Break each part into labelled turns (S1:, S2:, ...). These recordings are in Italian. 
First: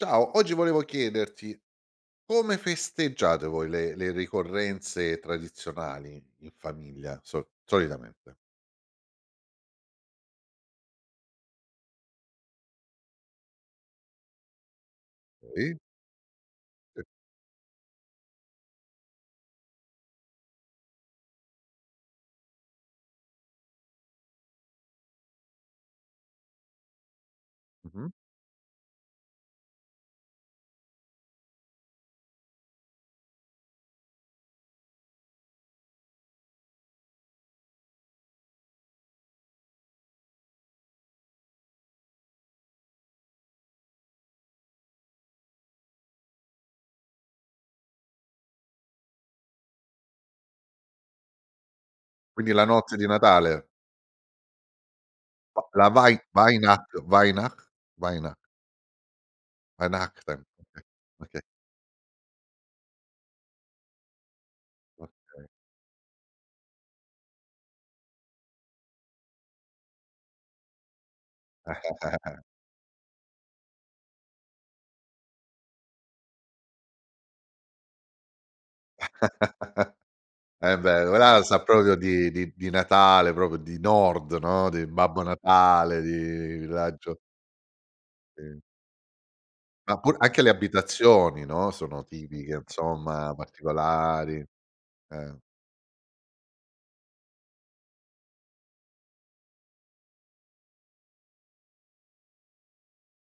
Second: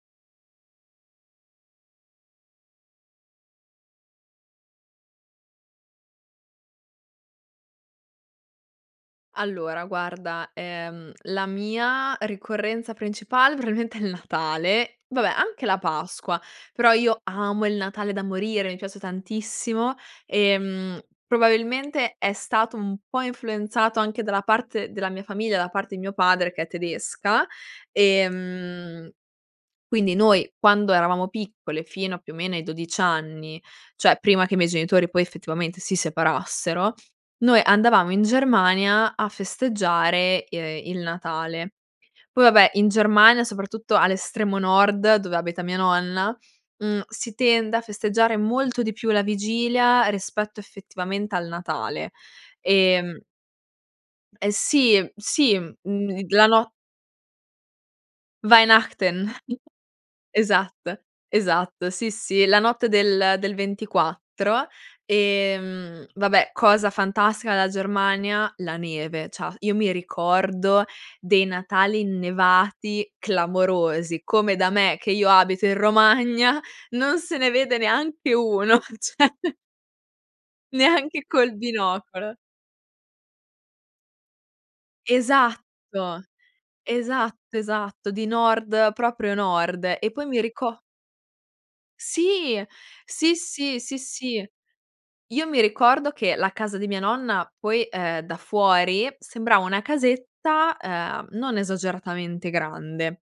S1: Ciao, oggi volevo chiederti: come festeggiate voi le le ricorrenze tradizionali in famiglia, so solitamente?
S2: Allora, guarda, ehm, la mia ricorrenza principale probabilmente è il Natale. Vabbè, anche
S1: Oi.
S2: la Pasqua, però
S1: Sì.
S2: io amo il Natale da morire. Mi piace tantissimo e, mhmm, probabilmente è stato un po' influenzato anche dalla parte della mia famiglia, dalla parte di mio padre, che è tedesca
S1: Mh-mh.
S2: e, mhmm, quindi noi, quando eravamo piccole, fino a più o meno ai 12 anni, cioè, prima che i miei genitori poi, effettivamente, si separassero, noi andavamo in Germania a festeggiare, ehm, il Natale. Poi, vabbè, in Germania, soprattutto all'estremo nord, dove abita mia nonna, mhmm, si tende a festeggiare molto di più la vigilia rispetto effettivamente al Natale
S1: Quindi la notte
S2: e
S1: di
S2: mhmm
S1: Natale.
S2: eh, sì, sì,
S1: La la Wei
S2: mhmm, la no
S1: Weinach Weinach Weinach
S2: Weihnachten.
S1: Weinachten, okay.
S2: Esatto,
S1: Okay.
S2: esatto, sì, sì, la notte del del 24
S1: Okay.
S2: e, mhmm, vabbè, cosa fantastica della Germania: la neve. C'ha io mi ricordo dei Natali innevati clamorosi, come da me, che io abito in Romagna, non se ne vede neanche uno, cioè
S1: È vero,
S2: neanche
S1: ora
S2: col
S1: sa proprio di
S2: binocolo.
S1: di di Natale, proprio di nord, no? Di Babbo Natale,
S2: Esatto!
S1: di raggio
S2: Esatto, esatto. Di
S1: Sì.
S2: Nord, proprio Nord
S1: Ma
S2: e
S1: pur
S2: poi mi
S1: anche le
S2: rico
S1: abitazioni, no, sono tipiche,
S2: Sì!
S1: insomma,
S2: Sì, sì, sì,
S1: particolari,
S2: sì.
S1: eh.
S2: Io mi ricordo che la casa di mia nonna, poi, ehm, da fuori sembrava una casetta, ehm, non esageratamente grande,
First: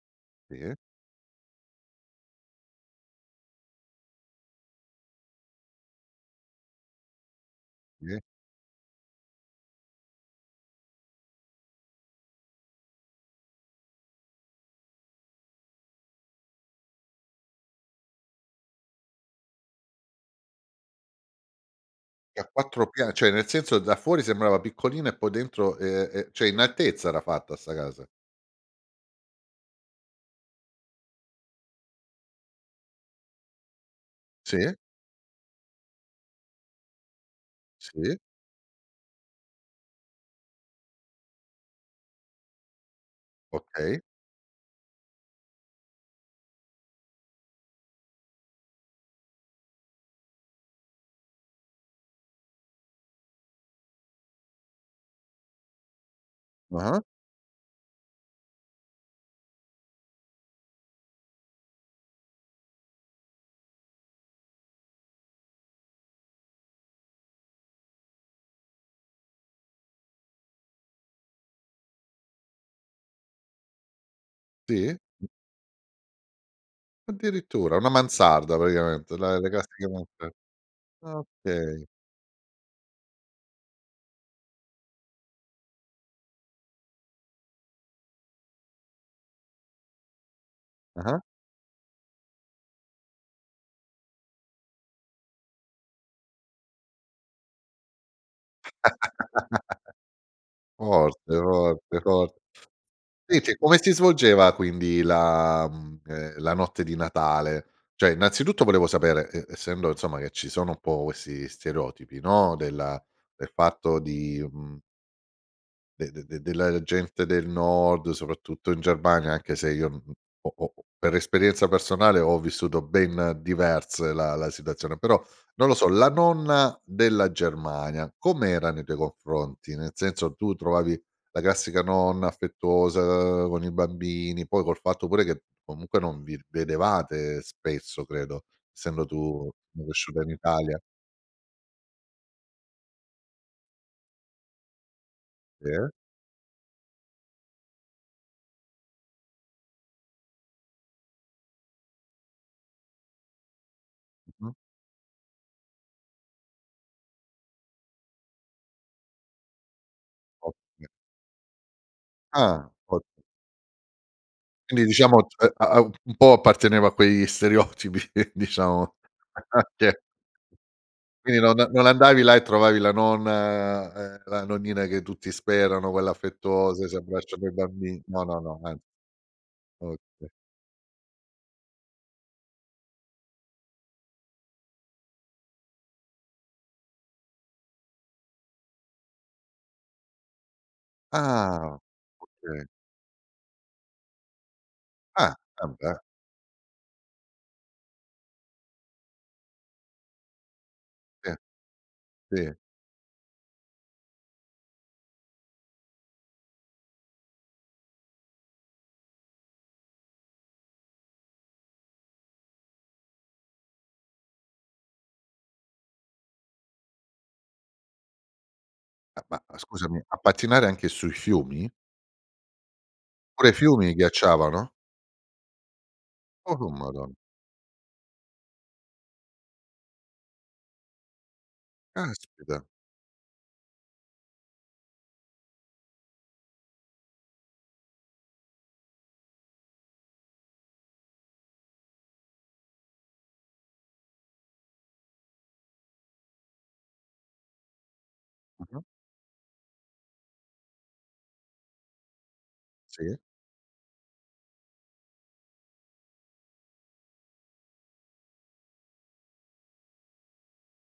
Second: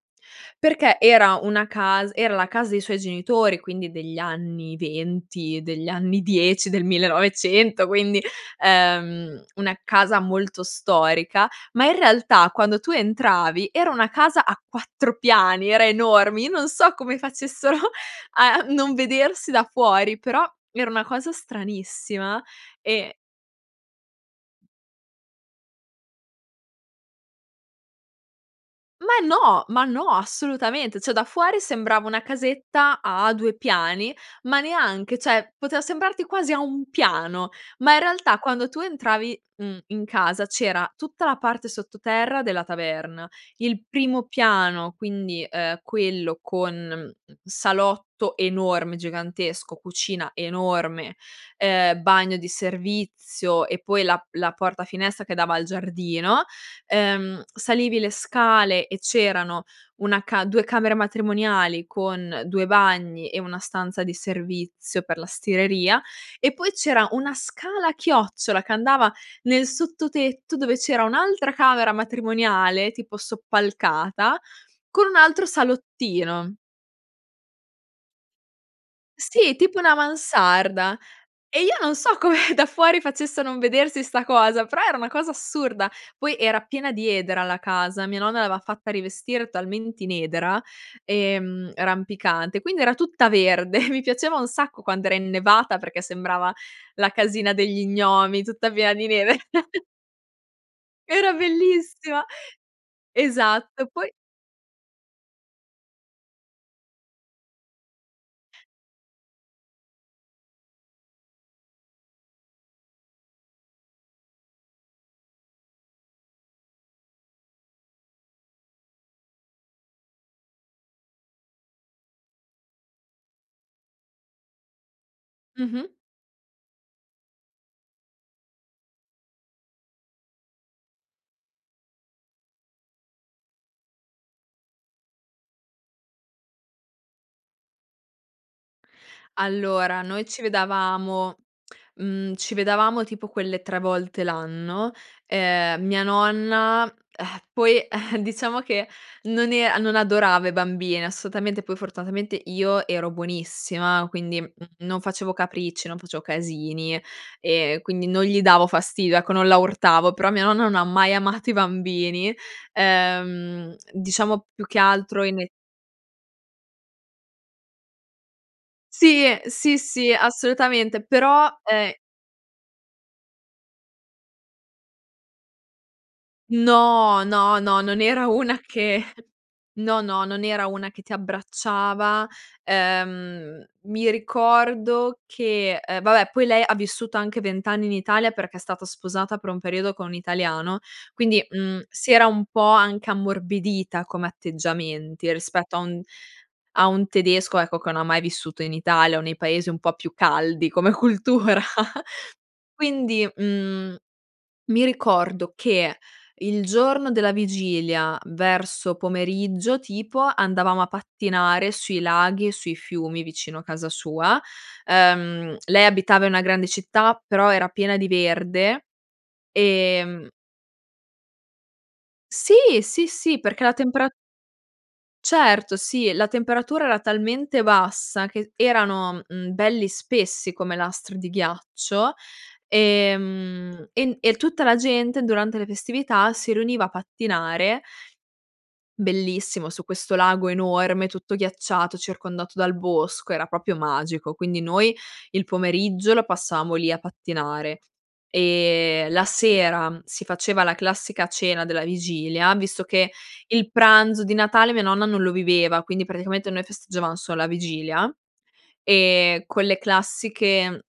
S1: Sì?
S2: perché era una cas era la casa dei suoi genitori, quindi degli anni 20, degli anni 10, del 1900,
S1: Sì.
S2: quindi ehm, una casa molto storica, ma, in realtà, quando tu entravi, era una casa a 4 piani, era enorme. Io non so come facessero a non vedersi da fuori. Però era una cosa
S1: È
S2: stranissima
S1: a 4 pian
S2: e
S1: cioè, nel senso, da fuori sembrava piccolina e poi dentro, ehm, ehm, cioè, in altezza era fatta 'sta casa.
S2: Ma no! Ma no, assolutamente. Cioè, da fuori sembrava una casetta a 2 piani, ma
S1: Sì.
S2: neanche, cioè, poteva sembrarti quasi a 1 piano, ma, in
S1: Sì.
S2: realtà, quando tu entravi, mhmm, in casa, c'era tutta la parte sottoterra della taverna, il
S1: Okay.
S2: primo piano, quindi, ehm, quello con, mhmm, salotto enorme, gigantesco, cucina enorme, ehm, bagno di servizio e poi la la porta-finestra che dava al giardino.
S1: Ah-ah.
S2: Ehm, salivi le scale e c'erano 1 ca 2 camere matrimoniali con 2 bagni e 1 stanza di servizio per la stireria e poi c'era 1 scala a chiocciola che andava nel sottotetto dove c'era un'altra camera matrimoniale, tipo soppalcata,
S1: Sì.
S2: con un altro salottino.
S1: Addirittura? Una mansarda, praticamente la la
S2: Sì,
S1: casa
S2: tipo
S1: che.
S2: una
S1: [unintelligible]
S2: mansarda.
S1: Ah,
S2: E io
S1: okay.
S2: non so come da fuori facesse a non vedersi 'sta cosa, però era una cosa assurda. Poi, era piena di edera la casa. Mia nonna l'aveva fatta rivestire talmente in edera,
S1: Ah-ah.
S2: ehm, rampicante, quindi era tutta verde. Mi piaceva un sacco quando era innevata perché sembrava la casina degli gnomi, tutta piena di neve. Era
S1: Forte forte
S2: bellissima!
S1: fort Invece, come
S2: Esatto,
S1: si
S2: poi
S1: svolgeva, quindi, la, mhmm, ehm, la notte di Natale? Cioè, innanzitutto, volevo sapere, ehm, essendo, insomma, che ci sono un po' questi stereotipi, no, della del fatto di, mhmm de de de della gente del Nord, soprattutto in Germania, anche se io n ho ho per esperienza personale, ho vissuto ben diverse la la situazione, però, non lo so,
S2: Mh-mh.
S1: la nonna della Germania, com’era nei tuoi confronti? Nel senso, tu trovavi la classica nonna affettuosa con i bambini? Poi, col fatto pure che comunque non vi vedevate spesso, credo, essendo tu
S2: Allora,
S1: cresciuta
S2: noi
S1: in
S2: ci
S1: Italia.
S2: vedevamo, mhmm, ci vedevamo, tipo, quelle 3 volte l'anno. Ehm,
S1: Sì.
S2: mia nonna, ehm, poi, ehm, diciamo che, non e non adorava i bambini, assolutamente. Poi, fortunatamente, io ero buonissima, quindi, mhmm,
S1: Mh-mh.
S2: non facevo capricci, non facevo casini e, quindi, non gli davo fastidio, ecco, non la urtavo, però mia nonna non ha
S1: Ok.
S2: mai amato i bambini,
S1: Ah! Ok.
S2: ehm, diciamo più che
S1: Quindi,
S2: altro
S1: diciamo,
S2: in e
S1: ehm, ha ha un po' apparteneva a quegli stereotipi, diciamo.
S2: Sì, sì,
S1: [unintelligible]
S2: sì, assolutamente,
S1: Quindi
S2: però,
S1: non non
S2: ehm
S1: andavi là e trovavi la nonna, ehm, la nonnina che tutti sperano. Quella affettuosa, si
S2: No.
S1: abbracciano i
S2: No, no,
S1: bambin
S2: non
S1: no,
S2: era
S1: no, no,
S2: una
S1: an
S2: che no, no,
S1: Okay.
S2: non era una che ti abbracciava. Ehm, mi ricordo che ehm, vabbè, poi lei ha vissuto anche 20 anni in Italia perché è stato sposata, per un periodo, con un italiano, quindi,
S1: Ah!
S2: mhmm, si era un po'
S1: Okay.
S2: anche ammorbidita come atteggiamenti,
S1: Ah! Eh,
S2: rispetto a
S1: beh!
S2: un a un tedesco, ecco, che no ha mai vissuto in Italia o nei paesi un po' più caldi come
S1: Sì,
S2: cultura.
S1: sì.
S2: Quindi, mhmm, mi ricordo che, il giorno della vigilia, verso pomeriggio tipo, andavamo a pattinare sui laghi e sui fiumi, vicino a casa sua. Ehm, lei abitava i una grande città, però era piena di verde
S1: Ma ma ma scusami,
S2: e
S1: a
S2: mhmm
S1: pattinare anche sui fiumi?
S2: Sì! Sì, sì,
S1: Pure i
S2: perché la
S1: fiumi
S2: tempera
S1: ghiacciavano?
S2: Certo, sì. La
S1: Oh-oh,
S2: temperatura era
S1: madon
S2: talmente bassa che erano, mhmm, belli spessi come lastri di ghiaccio
S1: Caspita!
S2: e, mhmm, en e tutta la gente, durante le festività, si riuniva a pattinare bellissimo su questo lago enorme, tutto ghiacciato, circondato dal bosco, era proprio magico! Quindi noi il pomeriggio lo passavamo lì a pattinare
S1: Mh-mh.
S2: e, la sera si faceva la classica cena della vigilia, visto che
S1: Sì.
S2: il pranzo di Natale mia nonna non lo viveva, quindi praticamente noi festeggiavamo solo a vigilia e quelle classiche,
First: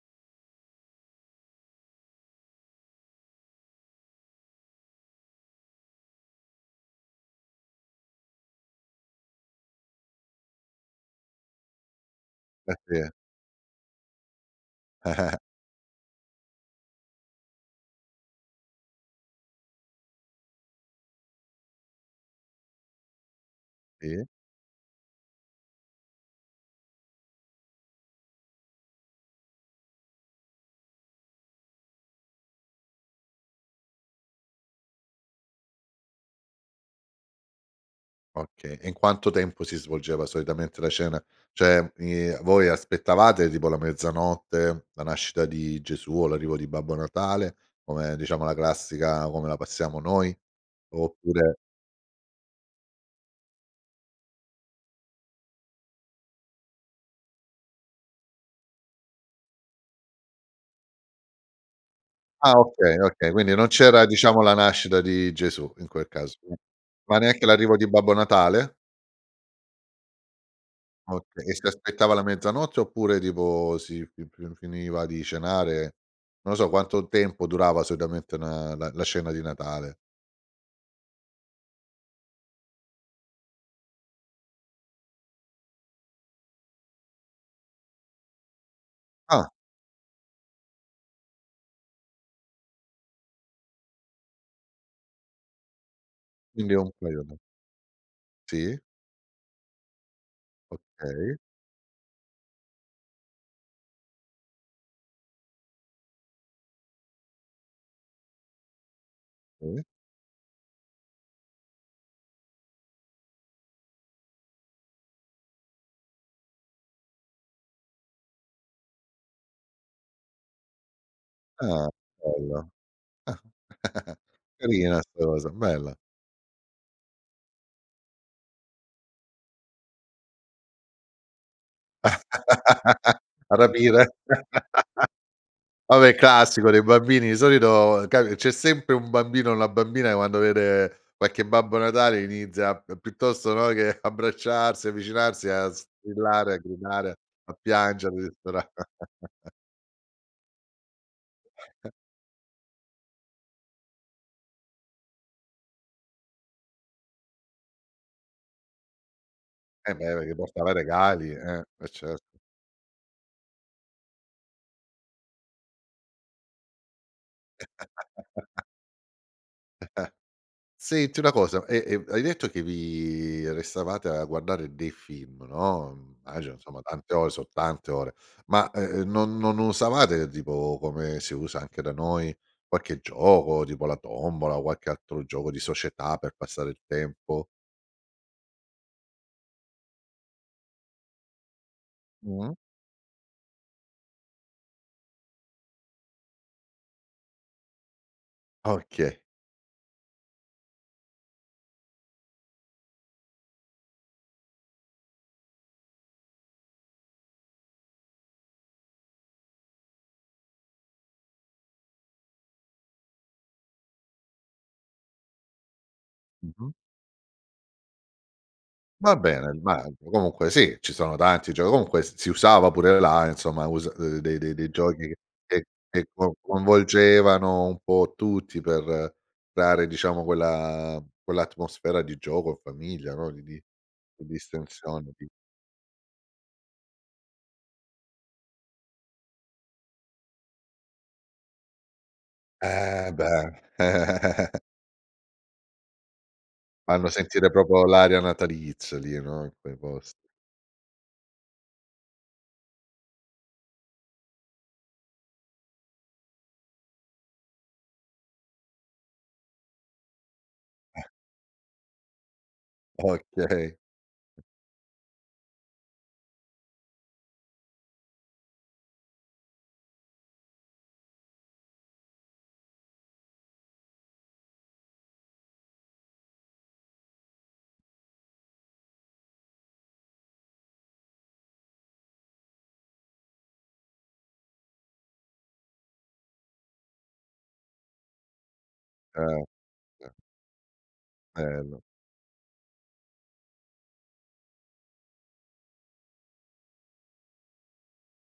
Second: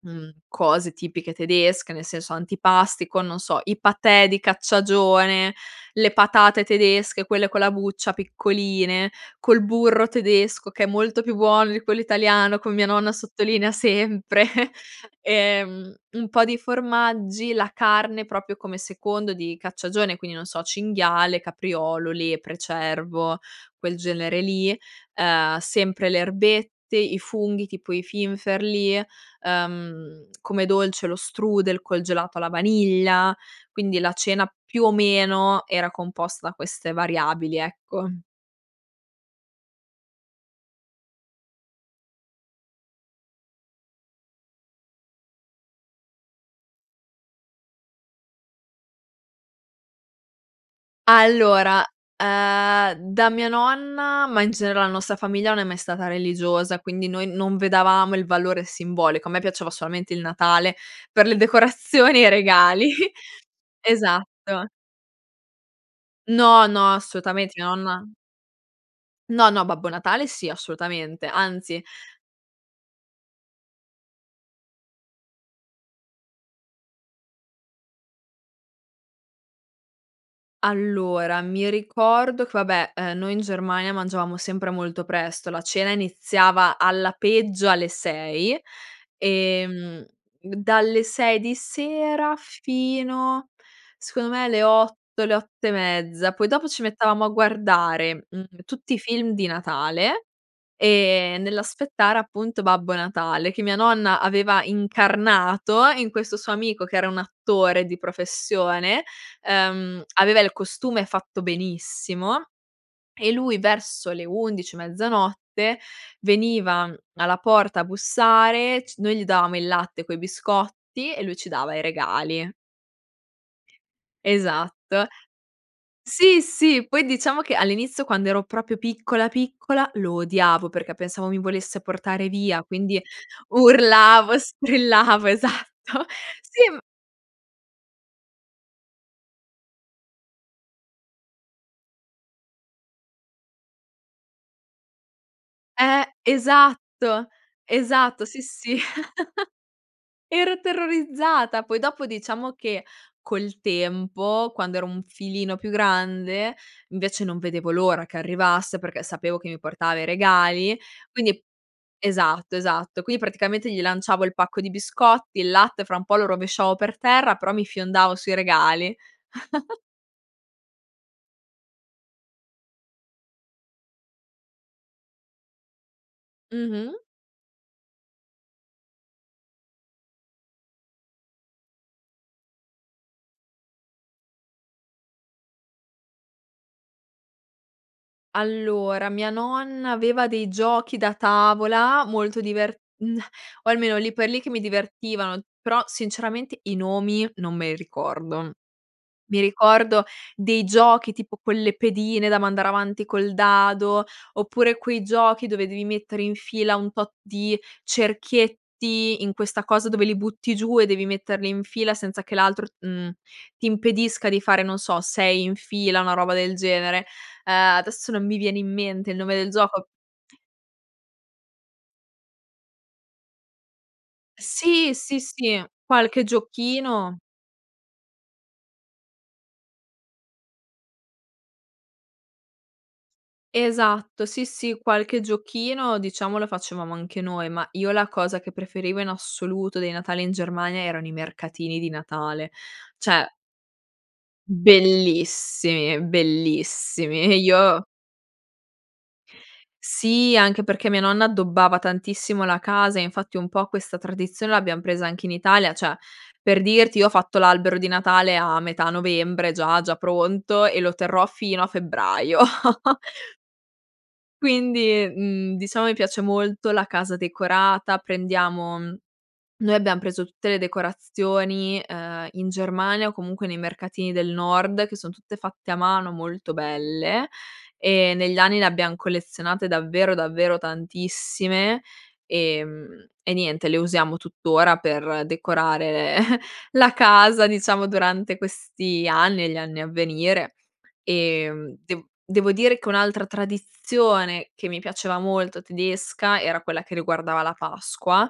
S2: mhmm, cose tipiche tedesche, nel senso, antipasti con, non so, i paté di cacciagione, le patate tedesche, quelle con la buccia piccoline, col burro tedesco, che è molto più buono di quello italiano,
S1: Beh
S2: come mia nonna
S1: ehm
S2: sottolinea sempre e, mhmm, un po' di formaggi, la carne, proprio come secondo di cacciagione, quindi, non so: cinghiale, capriolo, lepre, cervo, quel
S1: Sì.
S2: genere lì, ehm, sempre le erbette, i funghi, tipo i finferli. Ehm, come dolce lo strudel col gelato alla vaniglia. Quindi la cena, più o meno, era composta da queste variabili, ecco.
S1: Okay. E in quanto tempo si svolgeva, solitamente, la cena? Cioè, i voi aspettavate tipo la mezzanotte, la nascita di Gesù o l'arrivo di Babbo Natale, come, diciamo, la classica come la passiamo noi? Oppure
S2: Allora, ehm, da mia nonna, ma in genere la nostra famiglia non è mai stata religiosa, quindi noi non vedevamo il valore simbolico. A me piaceva solamente il Natale per le decorazioni e i
S1: Ah,
S2: regali,
S1: okay, okay, quindi non c'era, diciamo, la
S2: esatto.
S1: nascita di Gesù, in quel caso. [unintelligible]
S2: No, no,
S1: Ma neanche
S2: assolutamente, mia
S1: l'arrivo di
S2: nonna
S1: Babbo Natale?
S2: No, no, Babbo Natale sì, assolutamente,
S1: Okay. E si
S2: anzi.
S1: aspettava la mezzanotte oppure, tipo, si fi fi finiva di cenare? Non lo so, quanto tempo durava, solitamente, una la la cena di Natale?
S2: Allora, mi ricordo che, vabbè, ehm, noi in Germania mangiavamo sempre molto presto. La cena iniziava, alla peggio, alle 6
S1: Ah!
S2: e, mhmm, dalle 6 di sera, fino, secondo me, alle 8, le 8 e mezza, poi dopo
S1: Quindi è
S2: ci
S1: un
S2: mettevamo a
S1: periodo.
S2: guardare, mhmm,
S1: Sì.
S2: tutti i film di Natale,
S1: Okay.
S2: ehm, nell'aspettare, appunto, Babbo Natale che mia nonna aveva incarnato in questo suo amico che era un attore di professione.
S1: Mh.
S2: Ehm, aveva il costume fatto benissimo e lui, verso le 11, mezzanotte, veniva alla porta a bussare c noi gli davamo il latte coi biscotti e lui ci dava i
S1: Ah,
S2: regali.
S1: bello! Carina
S2: Esatto.
S1: 'sta cosa. Bella!
S2: Sì, sì, poi diciamo che, all'inizio, quando ero proprio piccola, piccola, lo odiavo perché pensavo mi volesse portare via, quindi
S1: A rapire
S2: urlavo, strillavo, esatto.
S1: Vabbè,
S2: Sì,
S1: classico
S2: m
S1: dei bambini. Di solito capi c’è sempre un bambino o una bambina che, quando vede qualche Babbo Natale inizia p piuttosto, no, che abbracciarsi o avvicinarsi, a
S2: Eh,
S1: strillare, a gridare,
S2: esatto,
S1: a piangere
S2: esatto, sì,
S1: dispera
S2: sì. Ero terrorizzata, poi dopo, diciamo che, col tempo, quando ero un filino più grande, invece, non vedevo l'ora che arrivasse perché sapevo che mi
S1: Eh,
S2: portava i
S1: beh, perché portava i
S2: regali,
S1: regali,
S2: quindi
S1: eh. Eh, certo.
S2: esatto, esatto, quindi praticamente gli lanciavo il pacco di biscotti, il latte fra un po' lo rovesciavo per terra però mi fiondavo sui regali.
S1: Senti una cosa: e e hai detto che vi restavate a guardare dei film, no? Mhmm, immagino insomma,
S2: Mh-mh.
S1: tante ore son tante ore, ma, e ehm, non non usavate, tipo, come si usa anche da noi, qualche gioco, tipo la tombola o qualche altro gioco di società, per passare il tempo?
S2: Allora, mia nonna aveva dei giochi da tavola molto
S1: Mh.
S2: diver mhmm, o almeno, lì per lì, che mi divertivano, però, sinceramente i nomi non me li ricordo.
S1: Okay.
S2: Mi ricordo dei giochi, tipo quelle pedine da mandare avanti col dado, oppure quei giochi dove devi mettere in fila un tot di cerchietti, in questa cosa dove li butti giù e devi metterli in fila, senza che l'altro, mhmm, ti impedisca di fare, non so, 6 in fila, una roba del
S1: Mh-mh.
S2: genere. Ehm, adesso non mi viene in mente
S1: Va
S2: il nome del
S1: bene,
S2: gioco.
S1: [unintelligible] comunque sì, ci sono tanti gioc comunque s si usava pure là, insomma usa uhm, de de dei
S2: Sì,
S1: giochi che
S2: sì, sì.
S1: che che
S2: Qualche
S1: co
S2: giochino
S1: coinvolgevano un po’ tutti per dare, diciamo, quella quell’atmosfera di gioco in famiglia, no? Di di di
S2: Esatto, sì, sì,
S1: distensione,
S2: qualche
S1: di
S2: giochino, diciamo, lo facevamo anche noi, ma io la cosa che preferivo in assoluto dei Natali in Germania erano i mercatini di Natale,
S1: Eh,
S2: cioè
S1: beh.
S2: Bellissimi,
S1: Fanno
S2: bellissimi.
S1: sentire proprio
S2: Io
S1: l’aria natalizia, lì no, uei posti.
S2: Sì, anche perché mia nonna addobbava tantissimo la casa e, infatti, un po' questa tradizione l'abbiam presa anche in Italia, cioè, per dirti, io ho fatto l'albero di Natale a metà novembre già già pronto e lo
S1: Eh.
S2: terrò fino a febbraio.
S1: Okay.
S2: Quindi, mhmm, diciamo, mi piace molto la casa decorata, prendiamo mhmm, noi abbiam preso tutte le decorazioni, ehm, in Germania o comunque nei mercatini del nord che son tutte fatte a mano, molto belle e negli anni ne abbiam collezionate davvero, davvero tantissime e mhmm, e niente le usiamo tuttora per decorare la casa, diciamo, durante questi
S1: Ce
S2: anni e gli
S1: eh.
S2: anni a venire e, mhmm,
S1: Bello.
S2: de devo dire che un'altra tradizione che mi piaceva molto tedesca, era quella che riguardava la Pasqua.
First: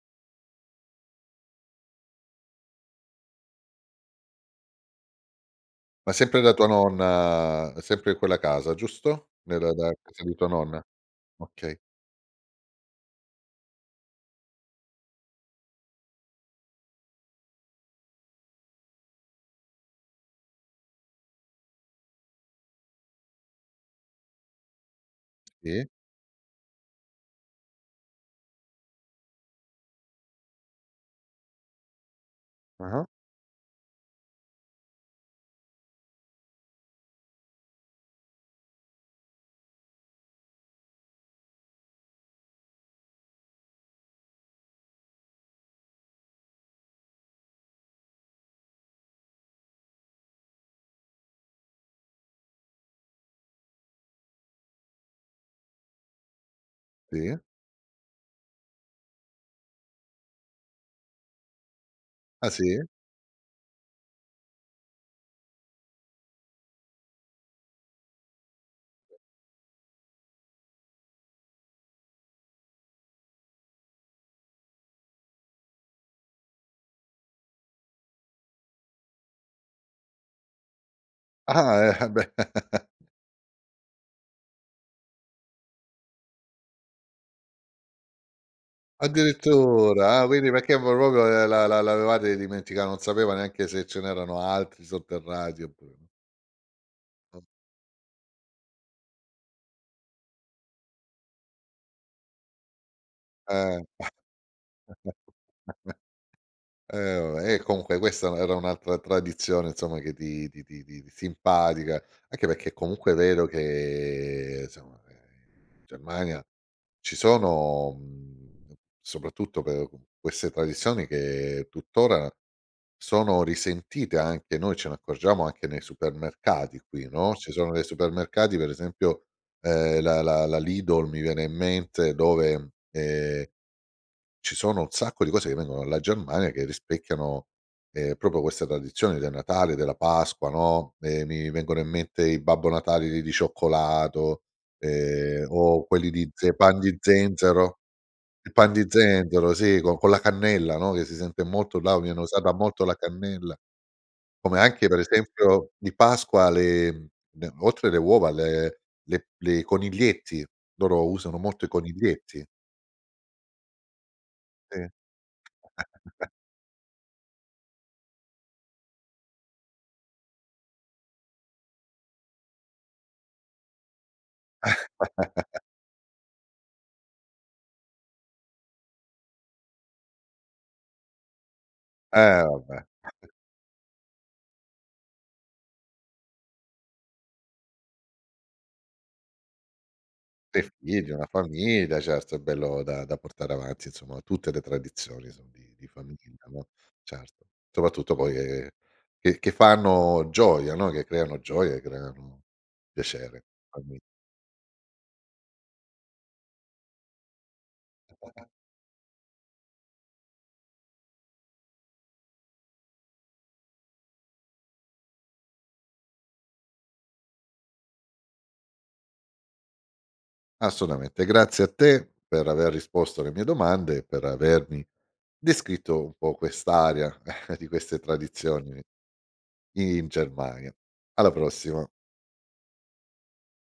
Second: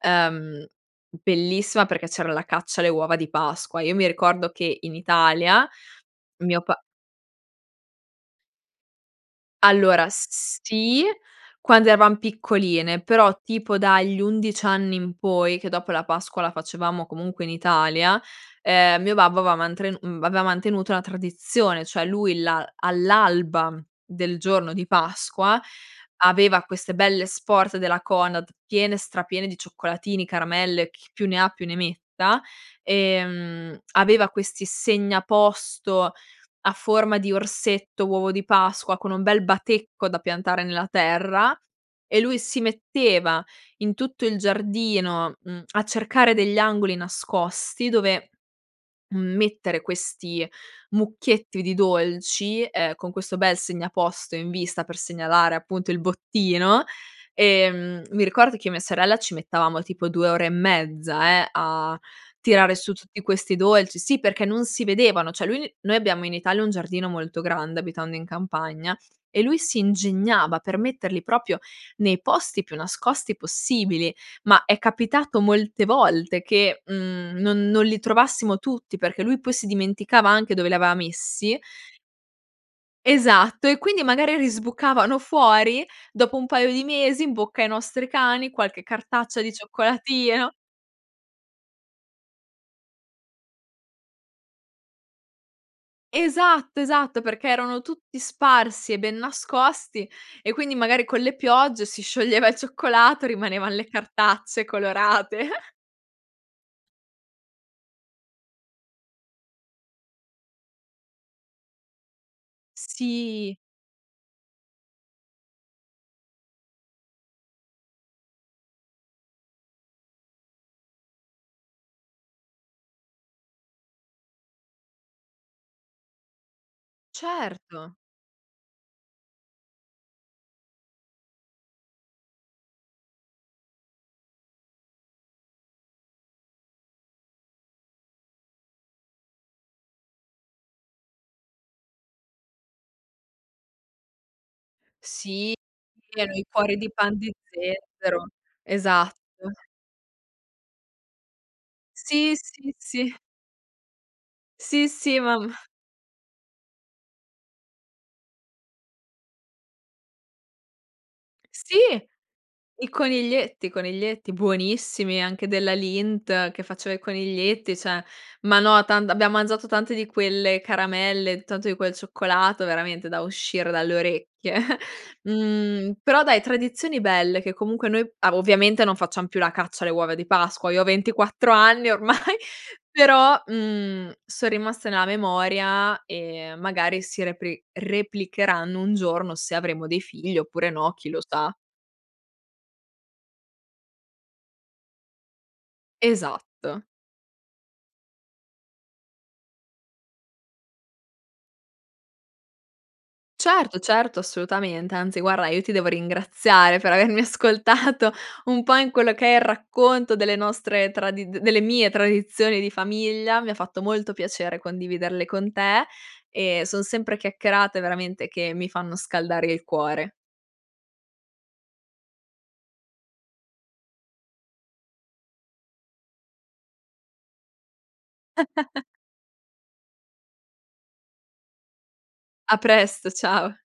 S2: Ehm, bellissima perché c'era la caccia alle uova di Pasqua. Io mi ricordo che in Italia
S1: Ma sempre da
S2: mio
S1: tua
S2: pa
S1: nonna, sempre in quella casa, giusto? Era da a
S2: Allora,
S1: casa
S2: s
S1: di tua
S2: s
S1: nonna.
S2: sì,
S1: Okay.
S2: quando eravam piccoline, però, tipo dagli 11 anni in poi, che dopo la Pasqua la facevamo comunque in Italia, ehm, mio babbo aveva mantre mhmm, aveva mantenuto una tradizione, cioè, lui la all'alba del giorno di Pasqua
S1: Sì.
S2: aveva queste belle sport della Conad, piene, stra piene di cioccolatini, caramelle, chi più ne ha più ne metta,
S1: Ah-ah.
S2: e, mhmm, aveva questi segnaposto a forma di orsetto, uovo di Pasqua, con un bel batecco da piantare nella terra e lui si metteva in tutto il giardino, mhmm, a cercare degli angoli nascosti dove, mhmm, mettere questi mucchietti di dolci, ehm, con questo bel segnaposto in vista per segnalare appunto il bottino
S1: Sì.
S2: e, mhmm, mi ricordo che io e mia sorella ci mettevamo tipo 2 ore e mezza, eh, a
S1: Ah,
S2: tirare
S1: sì?
S2: su tutti questi dolci sì, perché non si vedevano. Cioè lui noi abbiamo in Italia un giardino molto grande, abitando in campagna, e lui si ingegnava per metterli proprio nei posti più nascosti possibili, ma è capitato molte volte che, mhmm, non non li trovassimo tutti perché lui poi si dimenticava anche dove li aveva messi.
S1: Ah-ah, eh, ah, beh.
S2: Esatto e quindi, magari, risbucavano fuori, dopo un paio di mesi, in bocca ai nostri cani, qualche cartaccia di
S1: Addirittura? Ah, quindi
S2: cioccolatino
S1: perché poi proprio, ehm, la la l'avetate dimentica non sapeva neanche se ce n'erano altri sotterrati oppure no.
S2: Esatto, esatto.
S1: Mh.
S2: Perché erano tutti sparsi e ben nascosti e, quindi, magari, con le piogge, si scioglieva il cioccolato e rimanevan
S1: Eh.
S2: le cartacce colorate.
S1: Eh vabbè, e comunque questa era era un'altra tradizione, insomma, che ti ti ti ti simpatica. Anche perché comunque è vero
S2: Sì.
S1: che, somma, ehm, in Germania ci sono, mhmm, soprattutto per, uhm, queste tradizioni che tuttora sono risentite, anche. Noi ce ne accorgiamo anche nei supermercati qui, no? Ci sono dei
S2: Certo!
S1: supermercati, per esempio, ehm, la la la Lidl, mi viene in mente dove, ehm, ci sono un sacco di cose che vengono dalla Germania che rispecchiano, ehm, proprio questa tradizione del Natale, della Pasqua, no? Ehm, mi vengono in mente i Babbo Natale di di cioccolato. Ehm,
S2: Sì,
S1: o quelli di
S2: erano i
S1: ze
S2: cuori
S1: pan
S2: di
S1: di
S2: pan di
S1: zenzero.
S2: zenzero.
S1: I pan di
S2: Esatto.
S1: zenzero, sì, con con la cannella, no? Che si sente molto, là viene
S2: Sì,
S1: usata
S2: sì,
S1: molto la
S2: sì.
S1: cannella. Come anche,
S2: Sì,
S1: per
S2: sì, ma m
S1: esempio, di Pasqua, le mhmm, oltre alle uova, le le le coniglietti, loro usano molto i
S2: Sì!
S1: coniglietti.
S2: I coniglietti, coniglietti,
S1: Sì.
S2: buonissimi, anche della Lindt che faceva i coniglietti, cioè, ma no tant abbiamo mangiato tante di quelle caramelle, tanto di quel cioccolato, veramente, da uscire dalle orecchie. Mhmm, però dai, tradizioni belle, che comunque noi ah, ovviamente non facciam più la caccia alle uova di Pasqua. Io ho 24 anni ormai,
S1: Eh, vabbè.
S2: però, mhmm, son rimaste nella memoria e, magari, si repri replicheranno un giorno, se avremo dei figli
S1: Dei
S2: oppure no, chi
S1: figli,
S2: lo
S1: una
S2: sa.
S1: famiglia, certo, è bello da da portare avanti, insomma. Tutte le tradizioni son di di famiglia, no?
S2: Esatto.
S1: Certo. Soprattutto poi, ehm, che che fanno gioia, no? Che creano gioia e creano piacere,
S2: Certo,
S1: alme
S2: certo, assolutamente, anzi, guarda io ti devo ringraziare per avermi ascoltato un po' in quello che è il racconto delle nostre tradi delle mie tradizioni di famiglia. Mi ha fatto molto piacere condividerle con te e son sempre chiacchierate, veramente, che mi fanno scaldare il cuore.
S1: Assolutamente. Grazie a te per aver risposto alle mie domande e per avermi descritto un po' quest'aria di queste tradizioni i in Germania. Alla prossima.
S2: A presto, ciao.